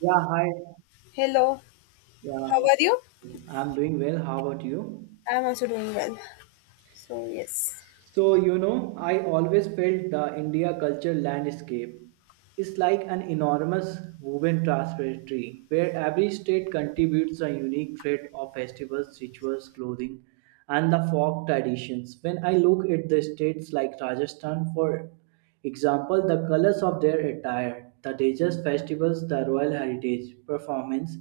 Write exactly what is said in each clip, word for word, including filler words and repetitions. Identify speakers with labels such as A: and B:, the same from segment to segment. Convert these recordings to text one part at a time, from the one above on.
A: Yeah, hi.
B: Hello,
A: Yeah,
B: how are you?
A: I'm doing well. How about you?
B: I'm also doing well. So, yes,
A: So, you know, I always felt the India culture landscape is like an enormous woven tapestry where every state contributes a unique thread of festivals, rituals, clothing, and the folk traditions. When I look at the states like Rajasthan, for example the colors of their attire, the religious festivals, the royal heritage performance,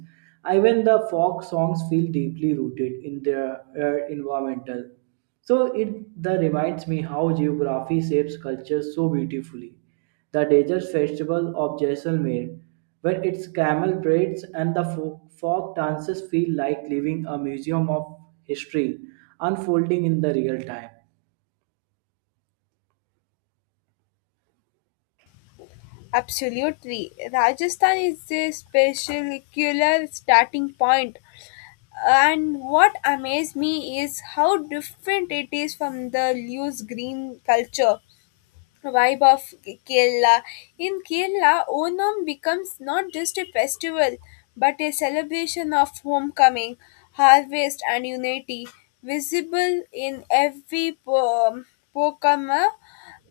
A: even the folk songs feel deeply rooted in their uh, environmental. So it the reminds me how geography shapes culture so beautifully. The desert festival of Jaisalmer, where its camel parades and the folk, folk dances feel like living a museum of history unfolding in the real time.
B: absolutely. Rajasthan is a spectacular starting point. And what amazed me is how different it is from the loose green culture vibe of Kerala. In Kerala, Onam becomes not just a festival but a celebration of homecoming, harvest, and unity, visible in every po- pokama,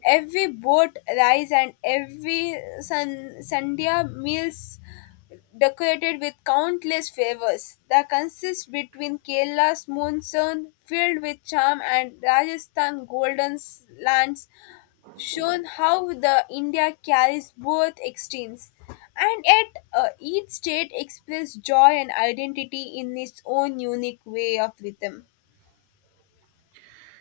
B: every boat rise, and every sun- sandhya meals decorated with countless flavors. The consist between Kerala's monsoon filled with charm and Rajasthan golden lands shown how the India carries both extremes, and yet uh, each state expresses joy and identity in its own unique way of rhythm.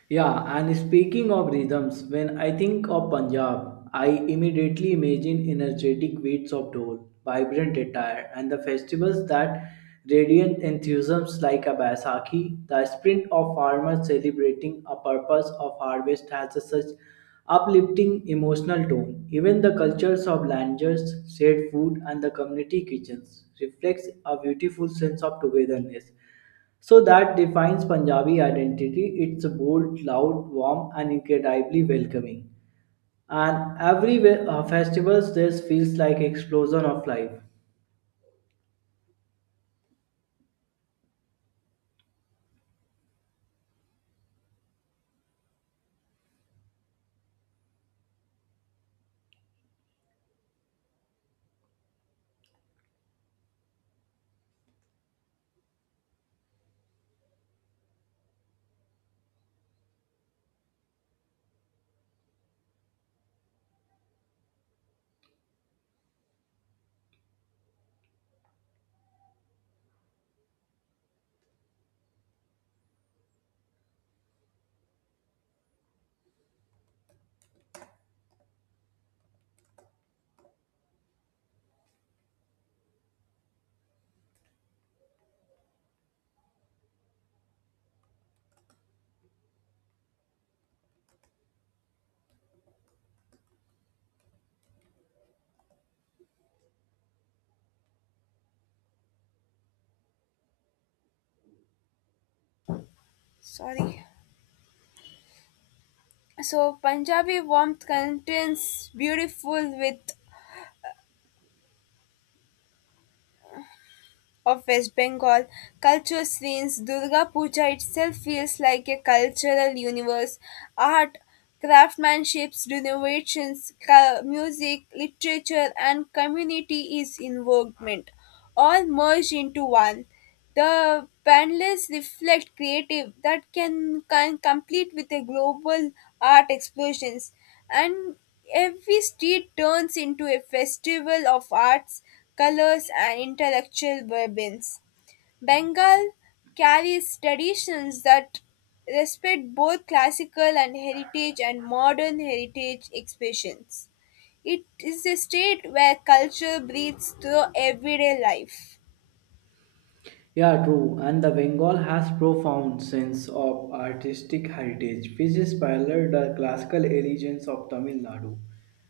A: Yeah, and speaking of rhythms, when I think of Punjab, I immediately imagine energetic beats of dhol, vibrant attire, and the festivals that radiant enthusiasms like a Baisakhi. The sprint of farmers celebrating a purpose of harvest has a such uplifting emotional tone. Even the cultures of landers, shared food, and the community kitchens reflects a beautiful sense of togetherness. So that defines Punjabi identity. It's bold, loud, warm, and incredibly welcoming. And every we- uh, festivals, this feels like explosion of life.
B: Sorry. So Punjabi warmth contains beautiful with of West Bengal culture scenes, Durga Puja itself feels like a cultural universe. Art, craftsmanships, renovations, ca- music, literature, and community is involvement all merged into one. The panels reflect creative that can, can complete with a global art explosions, and every street turns into a festival of arts, colors and intellectual ribbons. Bengal carries traditions that respect both classical and heritage and modern heritage expressions. It is a state where culture breathes through everyday life.
A: Yeah, true. And the Bengal has profound sense of artistic heritage, which is parallel the classical allegiance of Tamil Nadu.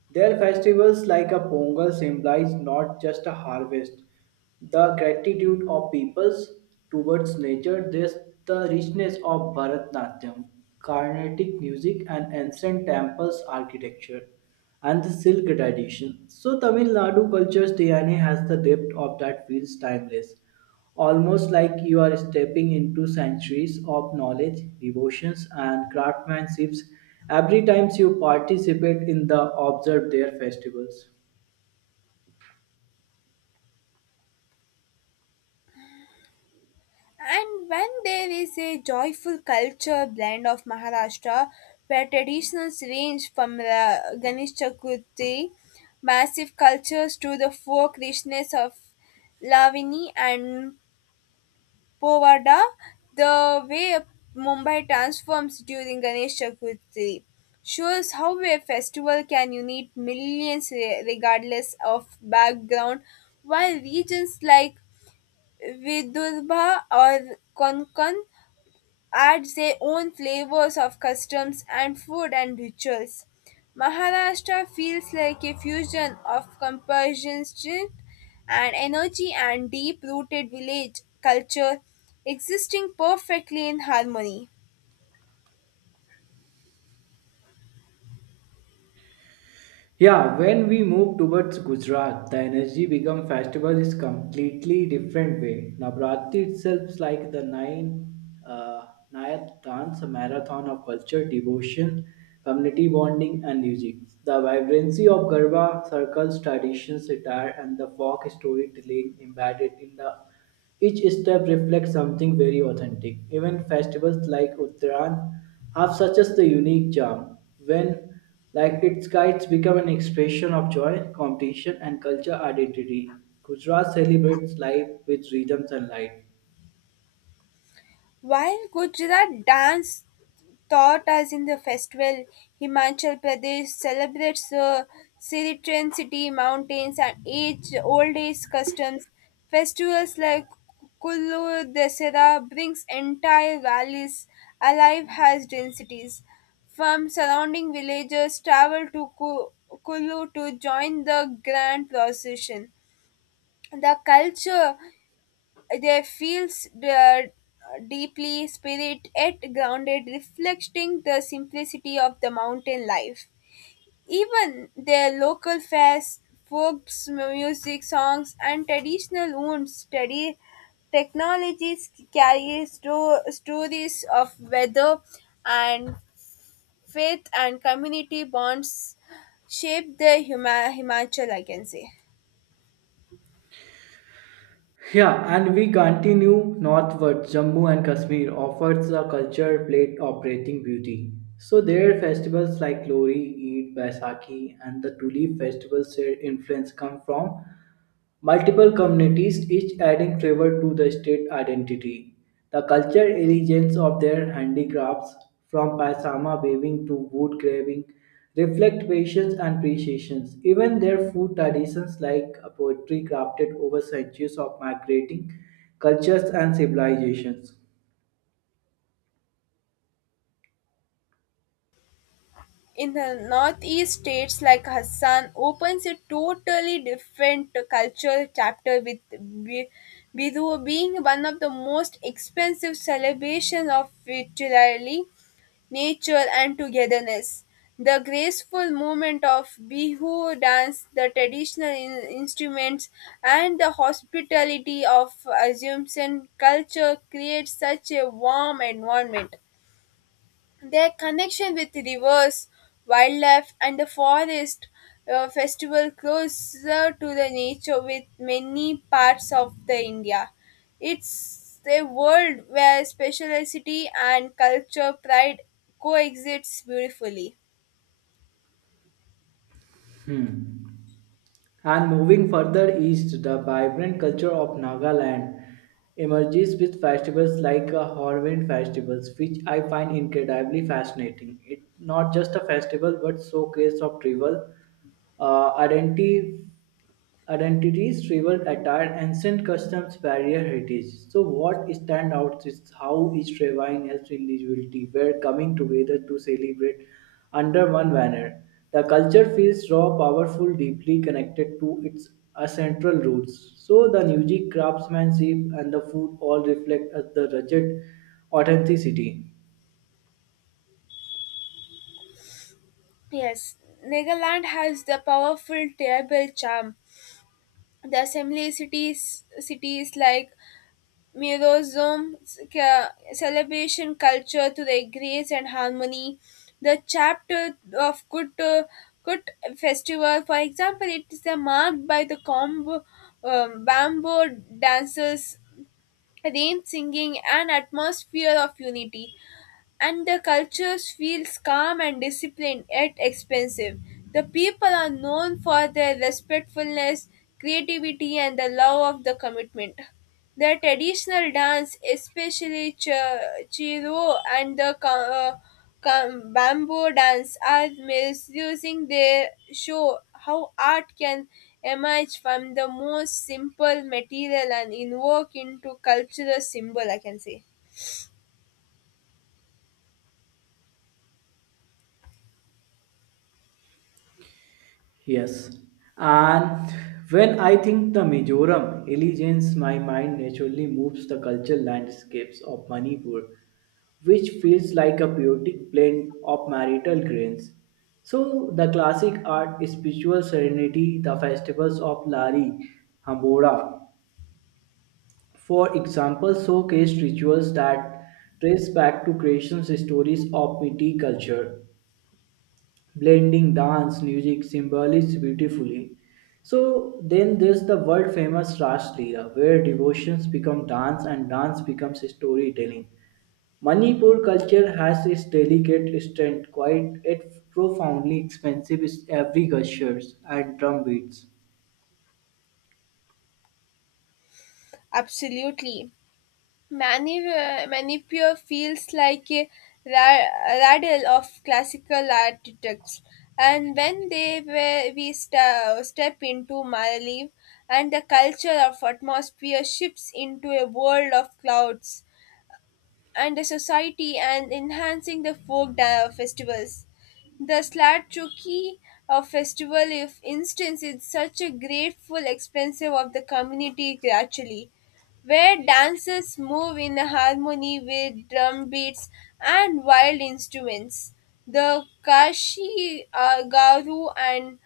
A: Their festivals like a Pongal symbolize not just a harvest, the gratitude of peoples towards nature, there's the richness of Bharatnatyam, Carnatic music and ancient temples architecture and the silk tradition. So Tamil Nadu culture's D N A has the depth of that feels timeless almost like you are stepping into centuries of knowledge, devotions, and craftsmanships every time you participate in the observe their festivals.
B: And when there is a joyful culture blend of Maharashtra, where traditions range from uh, Ganesh Chaturthi, massive cultures to the folk richness of Lavani and Povada, the way Mumbai transforms during Ganesh Chaturthi shows how a festival can unite millions re- regardless of background, while regions like Vidurba or Konkan adds their own flavors of customs and food and rituals. Maharashtra feels like a fusion of compassion and energy and deep rooted village culture existing perfectly in harmony.
A: Yeah, when we move towards Gujarat, the energy become festival is completely different way. Navratri itself is like the nine uh, Nayat dance, a marathon of culture, devotion, community bonding, and music. The vibrancy of Garba circles traditions, attire, and the folk storytelling embedded in the each step reflects something very authentic. Even festivals like Uttaran have such as the unique charm. When like its kites become an expression of joy, competition, and culture identity. Gujarat celebrates life with rhythms and light.
B: While Gujarat dance taught us in the festival. Himachal Pradesh celebrates the Siritran City mountains and age old age customs. Festivals like Kullu Dasera brings entire valleys alive as densities. From surrounding villages travel to Ku- Kullu to join the grand procession. The culture they feels the deeply spirit yet grounded, reflecting the simplicity of the mountain life. Even their local fairs, folks, music, songs, and traditional wounds study technologies carry sto- stories of weather and faith and community bonds shape the Hima- Himachal, I can say.
A: Yeah, and we continue northward. Jammu and Kashmir offers a culture plate operating beauty. So there are festivals like Lori, Eid, Baisakhi, and the Tulip festivals. Their influence come from multiple communities, each adding flavor to the state identity. The cultural elegance of their handicrafts, from paisama weaving to wood carving, reflect patience and appreciation. Even their food traditions, like poetry crafted over centuries of migrating cultures and civilizations.
B: In the northeast states like Assam opens a totally different cultural chapter with Bi- Bihu being one of the most expensive celebrations of fertility, nature and togetherness. The graceful movement of Bihu dance, the traditional in- instruments, and the hospitality of Assumption culture creates such a warm environment. Their connection with rivers, wildlife, and the forest uh, festival closer to the nature with many parts of the India. It's a world where speciality and culture pride coexists beautifully.
A: Hmm. And moving further east, the vibrant culture of Nagaland emerges with festivals like a Hornbill festivals, which I find incredibly fascinating. It's not just a festival but showcase of tribal uh, identity identities travel attire ancient customs barrier heritage. So what stands out is how each tribe helps individuality were coming together to celebrate under one banner. The culture feels raw powerful deeply connected to its central roots. So the music craftsmanship and the food all reflect as the rugged authenticity.
B: Yes, Nagaland has the powerful tribal charm. The assembly cities cities like Mirozum ca- celebration culture to their grace and harmony. The chapter of Kut, Kut festival, for example, it is uh, marked by the combo, um, bamboo dancers, rain singing, and atmosphere of unity, and the cultures feels calm and disciplined yet expensive. The people are known for their respectfulness, creativity, and the love of the commitment. The traditional dance, especially ch- chiro and the ca- uh, ca- bamboo dance, are misusing their show how art can emerge from the most simple material and invoke into cultural symbol, I can say.
A: Yes, and when I think the Mizoram allegiance, my mind naturally moves the cultural landscapes of Manipur, which feels like a poetic blend of marital grains. So the classic art, spiritual serenity, the festivals of Lari, Hambora, for example, showcase rituals that trace back to creation stories of Metis culture blending dance, music, symbolism beautifully. So then there's the world famous Ras Leela, where devotions become dance and dance becomes storytelling. Manipur culture has its delicate strength, quite yet profoundly expensive is every gestures and drum beats.
B: Absolutely. Mani- uh, Manipur feels like a ra- rattle of classical artifacts. And when they were, we sta step into Maldives, and the culture of atmosphere shifts into a world of clouds and the society and enhancing the folk da- festivals. The Slatchuki uh, festival, if instance, is such a grateful expensive of the community actually, where dancers move in harmony with drum beats and wild instruments. The Kashi uh, Garu and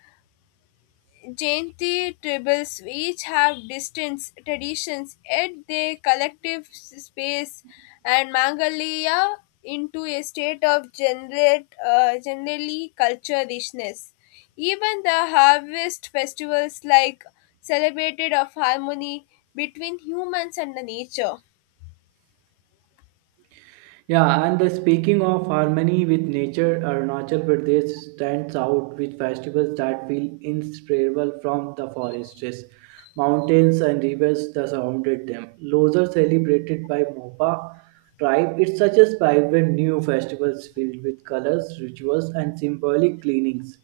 B: Jainti tribes each have distinct traditions, yet they collective space and Mangalia into a state of generate, uh, generally culture richness. Even the harvest festivals like celebrated of harmony between humans and the nature.
A: Yeah, and the speaking of harmony with nature, Arunachal Pradesh stands out with festivals that feel inseparable from the forests, mountains, and rivers that surrounded them. Those are celebrated by Mopa tribe. It's such a vibrant new festivals filled with colors, rituals, and symbolic cleanings.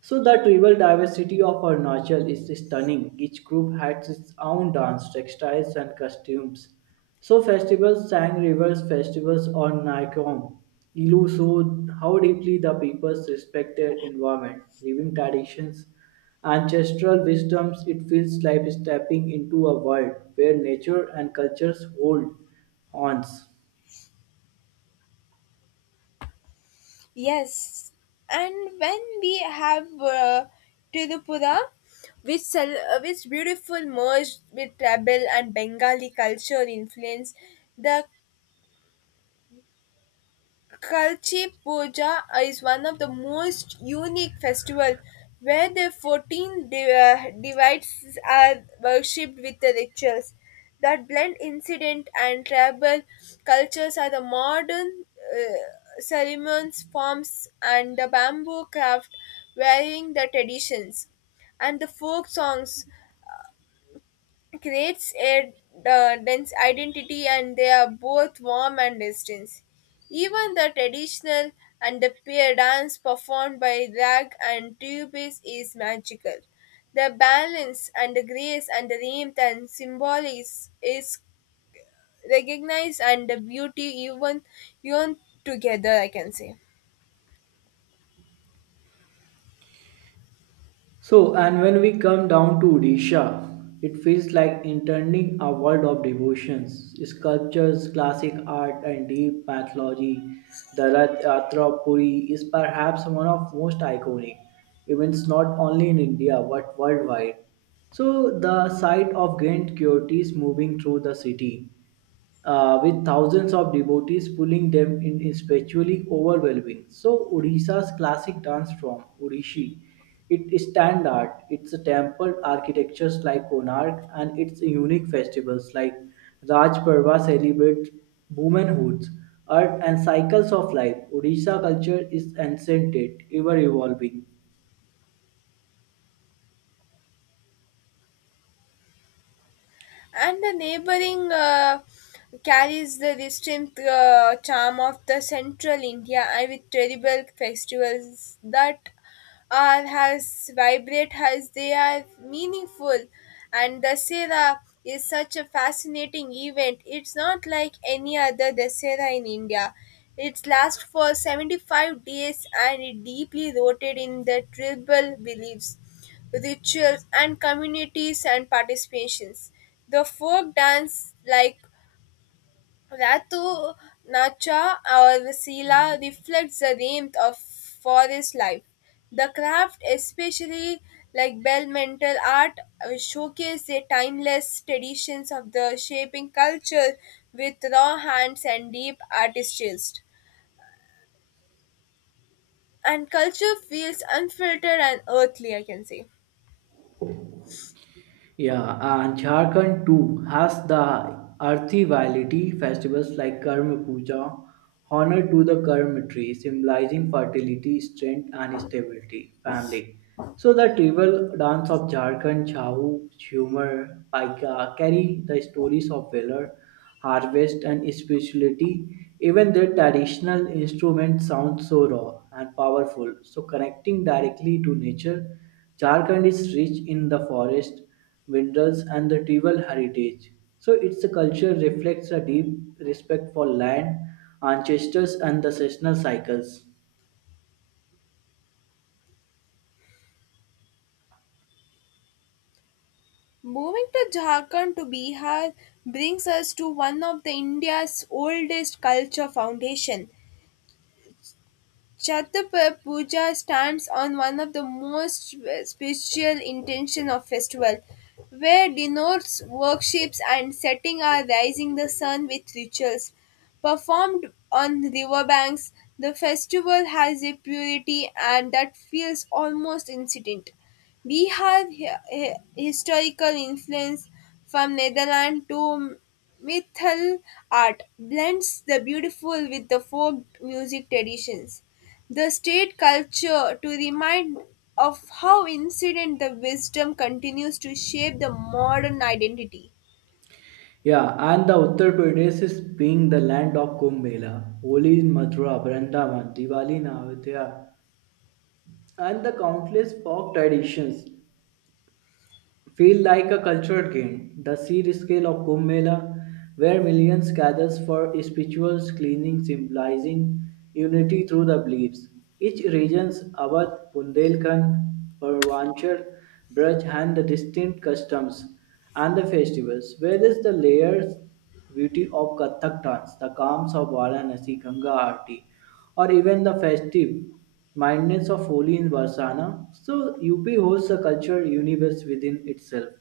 A: So the tribal diversity of Arunachal is stunning. Each group has its own dance, textiles, and costumes. So festivals, Sang Rivers festivals on Naikom, Ilu showed how deeply the peoples respect their environment, living traditions, ancestral wisdoms. It feels like stepping into a world where nature and cultures hold ons.
B: Yes, and when we have uh, Tirupura, which cel- uh, which beautiful merged with tribal and Bengali culture influence, the Kalchi Puja is one of the most unique festival where the fourteen div- uh, divides are worshipped with the rituals that blend incident and tribal cultures are the modern uh, ceremonies forms and the bamboo craft wearing the traditions and the folk songs creates a uh, dense identity and they are both warm and distant. Even the traditional and the peer dance performed by rag and tubis is magical. The balance and the grace and the rhythm and symbol is, is recognized and the beauty even, even together, I can say.
A: So, and when we come down to Odisha, it feels like entering a world of devotions, sculptures, classic art, and deep mythology. The Rath Yatra of Puri is perhaps one of most iconic events not only in India but worldwide. So, the sight of Grand devotees moving through the city uh, with thousands of devotees pulling them in is spiritually overwhelming. So Odisha's classic dance form, Odishi, it is standard, it's temple architectures like Konark and its unique festivals like Raj Parva celebrate womanhoods, earth and cycles of life. Odisha culture is ancient, ever evolving.
B: And the neighboring uh, carries the distinct uh, charm of the central India and with terrible festivals that are as vibrant as they are meaningful. And Dasera is such a fascinating event. It's not like any other Dasera in India. It lasts for seventy-five days and it deeply rooted in the tribal beliefs rituals, and communities and participations. The folk dance like Ratu Nacha or Sila reflects the warmth of forest life. The craft, especially like bell mental art, uh, showcase the timeless traditions of the shaping culture with raw hands and deep artist taste. And culture feels unfiltered and earthly, I can say.
A: Yeah, and Jharkhand too has the earthy variety festivals like Karma Puja, honor to the Karma tree, symbolizing fertility, strength, and stability, family. So the tribal dance of Jharkhand, Chahu, Humor, Paika carry the stories of valor, harvest, and spirituality. Even their traditional instruments sound so raw and powerful, so connecting directly to nature. Jharkhand is rich in the forest minerals, and the tribal heritage. So its culture reflects a deep respect for land, ancestors, and the seasonal cycles.
B: Moving to Jharkhand to Bihar brings us to one of the India's oldest culture foundation. Chhatrapati Puja stands on one of the most spiritual intention of festival, where denotes worships and setting are rising the sun with rituals. Performed on riverbanks, the festival has a purity and that feels almost incident. We have hi- hi- historical influence from Netherlands to mythal art, blends the beautiful with the folk music traditions. The state culture to remind of how incident the wisdom continues to shape the modern identity.
A: Yeah, and the Uttar Pradesh is being the land of Kumbh Mela, Holi in Mathura, Vrindavan, Diwali in Ayodhya, and the countless folk traditions feel like a cultural gain. The sheer scale of Kumbh Mela, where millions gathers for spiritual cleansing, symbolizing unity through the beliefs. Each region's Awadh, Bundelkhand, Purvanchal, Braj, and the distinct customs and the festivals. Whereas the layers beauty of Kathak dance, the calms of Varanasi Ganga Aarti, or even the festive mindness of Holi in Varsana. So U P holds a cultural universe within itself.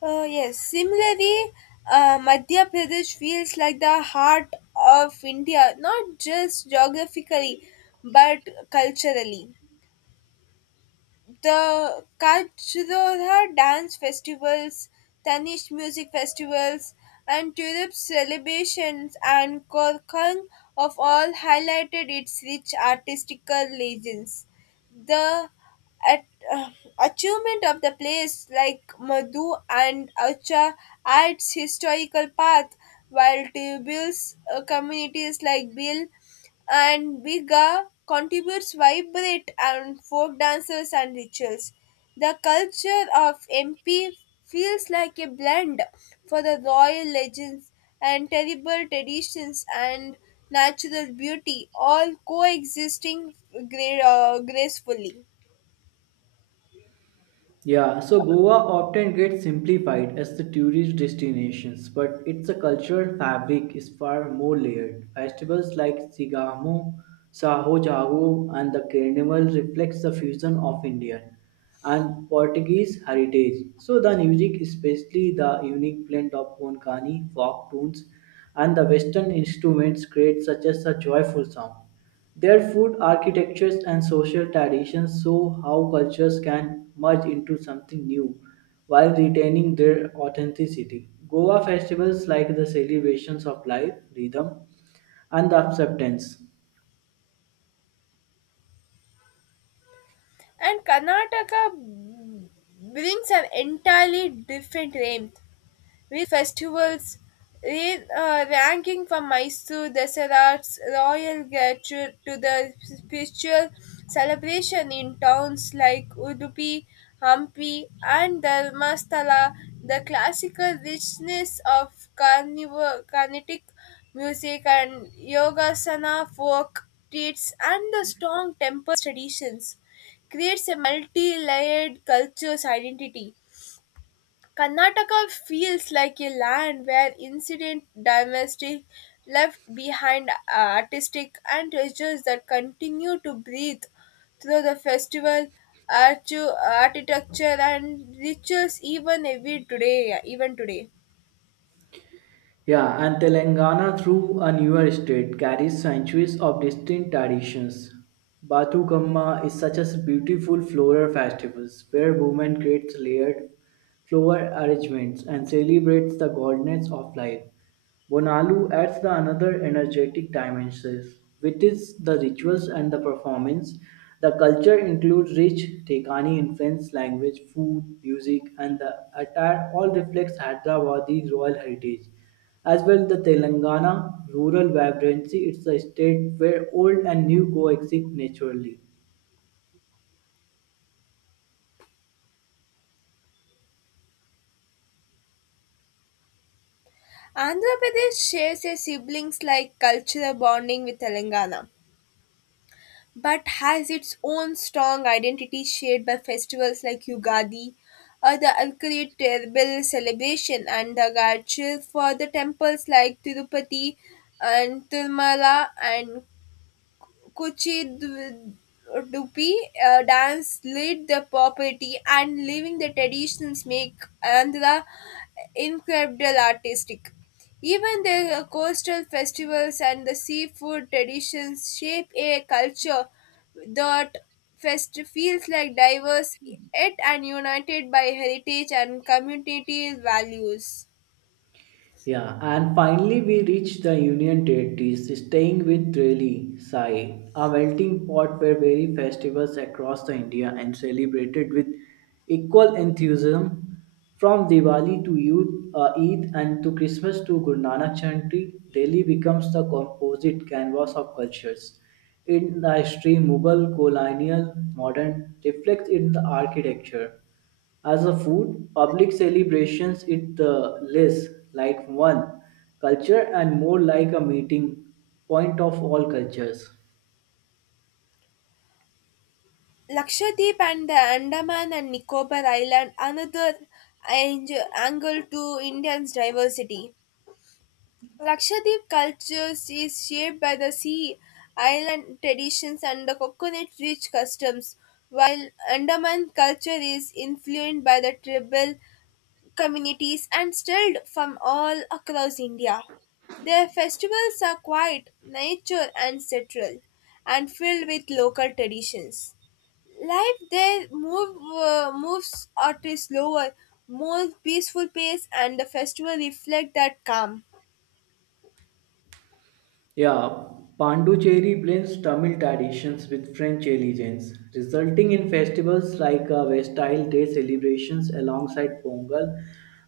B: Uh, yes, similarly, uh, Madhya Pradesh feels like the heart of India, not just geographically but culturally. The Kajdoha dance festivals, Tanishq music festivals, and tulip celebrations and Korkang of all highlighted its rich artistical legends. The at, uh, achievement of the place like Madhu and Acha adds historical path while tribal uh, communities like Bill and Biga contributes vibrant and folk dances and rituals. The culture of M P feels like a blend for the royal legends and terrible traditions and natural beauty, all coexisting gra- uh, gracefully.
A: Yeah, so Goa often gets simplified as the tourist destinations, but its a cultural fabric is far more layered. Festivals like Sigamo, Saho Jago, and the Carnival reflects the fusion of Indian and Portuguese heritage. So the music, especially the unique blend of Konkani folk tunes and the Western instruments, creates such as a joyful sound. Their food, architectures, and social traditions show how cultures can merge into something new while retaining their authenticity. Goa festivals, like the celebrations of life, rhythm, and the acceptance.
B: And Karnataka brings an entirely different range. We festivals re, uh, ranking from Mysore Deserats Royal Gratuit to the spiritual celebration in towns like Udupi, Hampi, and Dharmasthala. The classical richness of carnival, carnatic music and yogasana folk treats and the strong temple traditions creates a multi-layered culture's identity. Karnataka feels like a land where incident domestic left behind uh, artistic and treasures that continue to breathe through the festival archu- architecture and rituals even every today even today.
A: Yeah, and Telangana, through a newer state, carries centuries of distinct traditions. Bathukamma is such a beautiful floral festival where women create layered flower arrangements and celebrates the goddess of life. Bonalu adds the another energetic dimensions, which is the rituals and the performance. The culture includes rich Tekani influence, language, food, music, and the attire all reflects Hyderabadi royal heritage. As well, the Telangana rural vibrancy, it's a state where old and new coexist naturally.
B: Andhra Pradesh shares a siblings like cultural bonding with Telangana but has its own strong identity shared by festivals like Yugadi, or the Alkali Terrible celebration, and the Garchil for the temples like Tirupati and Tirumala and Kuchidupi uh, dance lead the property and leaving the traditions make Andhra incredible artistic. Even the coastal festivals and the seafood traditions shape a culture that fest- feels like diverse yet and united by heritage and community values.
A: Yeah, and finally we reach the Union Territories, staying with Reli Sai, a melting pot where various festivals across the India and celebrated with equal enthusiasm from Diwali to Eid, uh, Eid and to Christmas to Guru Nanak Jayanti, Delhi becomes the composite canvas of cultures. In the history, Mughal, colonial, modern reflects in the architecture as a food, public celebrations it uh, less like one culture and more like a meeting point of all cultures.
B: Lakshadweep and the Andaman and Nicobar Island another ang- angle to India's diversity. Lakshadweep culture is shaped by the sea island traditions and the coconut rich customs, while Andaman culture is influenced by the tribal communities and stirred from all across India. Their festivals are quiet, nature and central, and filled with local traditions. Life there move uh, moves at a slower more peaceful pace and the festival reflect that calm.
A: Yeah, Pondicherry blends Tamil traditions with French elegance, resulting in festivals like uh, Vestile Day celebrations alongside Pongal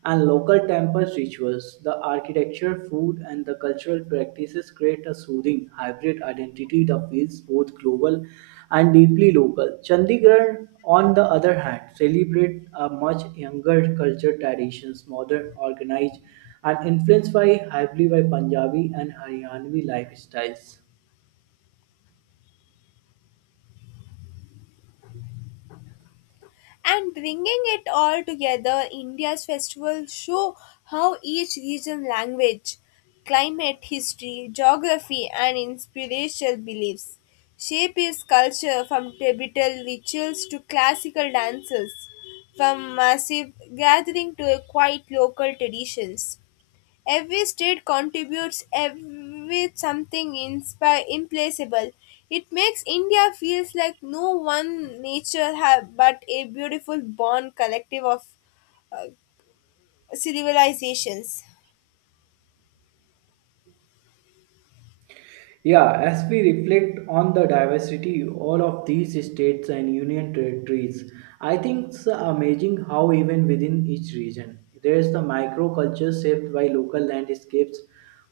A: and local temple rituals. The architecture, food, and the cultural practices create a soothing hybrid identity that feels both global and deeply local. Chandigarh, on the other hand, celebrate a much younger culture traditions, modern, organized and influenced by heavily by Punjabi and Haryanvi lifestyles.
B: And bringing it all together, india's festivals show how each region language climate history geography and inspirational beliefs shape its culture from tribal rituals to classical dances, from massive gathering to a quiet local traditions. Every street contributes ev- with something inspi- implacable. It makes India feels like no one nature ha- but a beautiful bond collective of uh, civilizations.
A: Yeah, as we reflect on the diversity all of these states and union territories, I think it's amazing how even within each region there is the microculture shaped by local landscapes.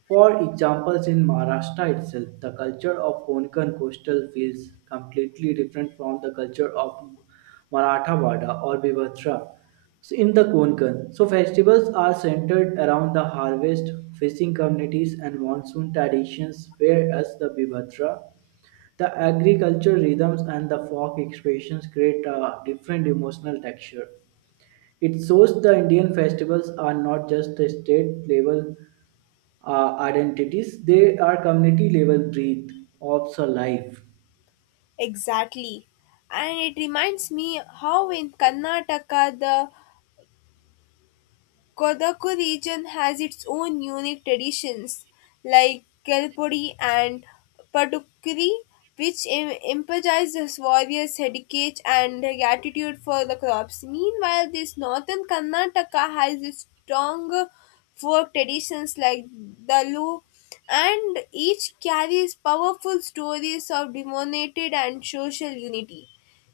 A: For examples, in Maharashtra itself, the culture of Konkan coastal feels completely different from the culture of Marathawada or Vivatra. So in the Konkan, so festivals are centered around the harvest, fishing communities, and monsoon traditions, whereas the Bibhatra, the agricultural rhythms, and the folk expressions create a different emotional texture. It shows the Indian festivals are not just a state level uh, identities, they are community level breath of the life.
B: Exactly. And it reminds me how in Karnataka the Kodagu region has its own unique traditions, like Kelpodi and Padukkiri, which em- emphasizes warriors' heritage and gratitude for the crops. Meanwhile, this northern Karnataka has its stronger folk traditions like Dalu, and each carries powerful stories of demonstrated and social unity.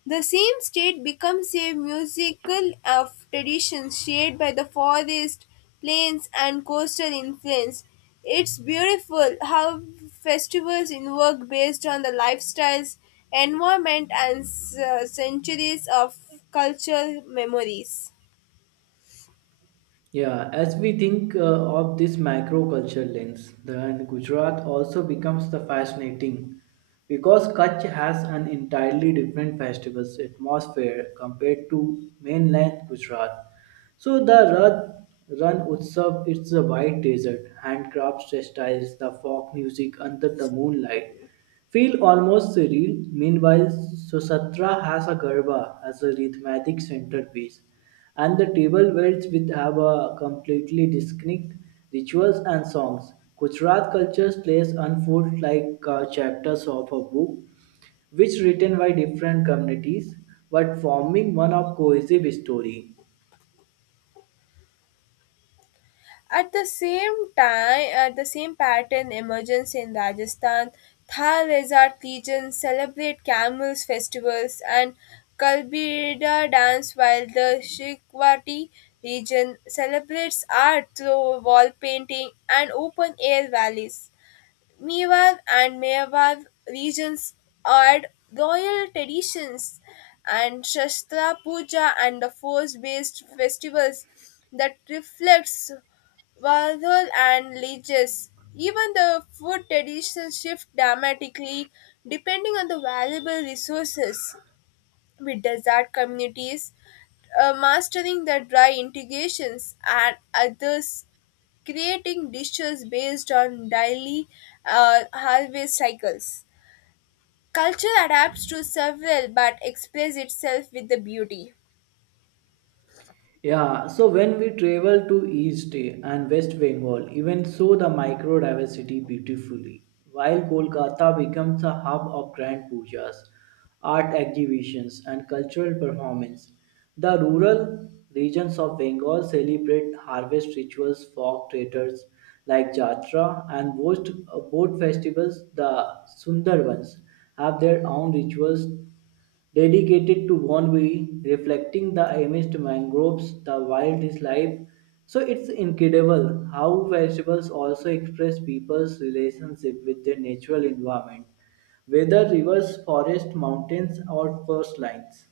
B: The same state becomes a musical of traditions shaped by the forest, plains, and coastal influence. It's beautiful how festivals work based on the lifestyles, environment, and uh, centuries of cultural memories.
A: Yeah, as we think uh, of this macro culture lens, then Gujarat also becomes the fascinating because Kutch has an entirely different festival's atmosphere compared to mainland Gujarat. So the Rath Run Utsav, it's a white desert, handcrafts textiles, the folk music under the moonlight, feel almost surreal. Meanwhile, Sochatra has a Garba as a rhythmic centerpiece, and the table waits with have a completely distinct rituals and songs. Gujarat cultures plays unfold like uh, chapters of a book, which written by different communities, but forming one of cohesive story.
B: At the same time, at the same pattern emerges in Rajasthan, Thar Rezat legions celebrate camels festivals and Kalbida dance while the Shikwati region celebrates art through wall painting and open air valleys. Mewar and Mewar regions had royal traditions and Shastra Puja and the force-based festivals that reflects Warhol and Leges. Even the food traditions shift dramatically depending on the valuable resources with desert communities, uh, mastering the dry integrations and others creating dishes based on daily uh, harvest cycles. Culture adapts to several but expresses itself with the beauty.
A: Yeah, so when we travel to East and West Bengal, even so the microdiversity beautifully. While Kolkata becomes a hub of grand pujas, art exhibitions, and cultural performance, the rural regions of Bengal celebrate harvest rituals, folk theatres like Jatra, and boat, boat festivals, the Sundarbans, have their own rituals dedicated to Bonbury, reflecting the amidst mangroves, the wild is life. So it's incredible how vegetables also express people's relationship with their natural environment, whether rivers, forests, mountains, or coastlines.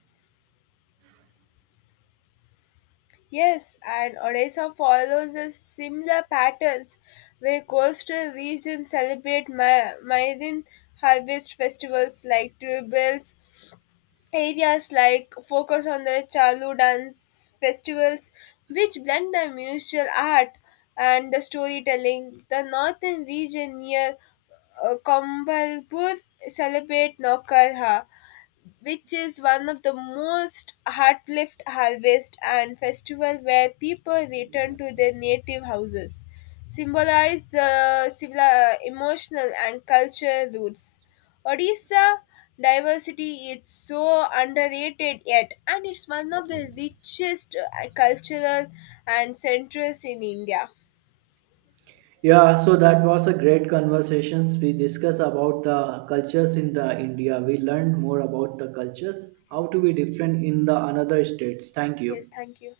B: Yes, and Odisha follows a similar patterns where coastal regions celebrate ma- marine harvest festivals like tribals areas like focus on the Chalu dance festivals, which blend the musical art and the storytelling. The northern region near uh, Kombalpur celebrate Naukarha, which is one of the most heart-lift harvest and festival where people return to their native houses, symbolize the civil, uh, emotional and cultural roots. Odisha diversity is so underrated yet, and it's one of the richest uh, cultural and centers in India.
A: Yeah, so that was a great conversation. We discussed about the cultures in the India. We learned more about the cultures, how to be different in the another states. Thank
B: Yes,
A: you.
B: thank you.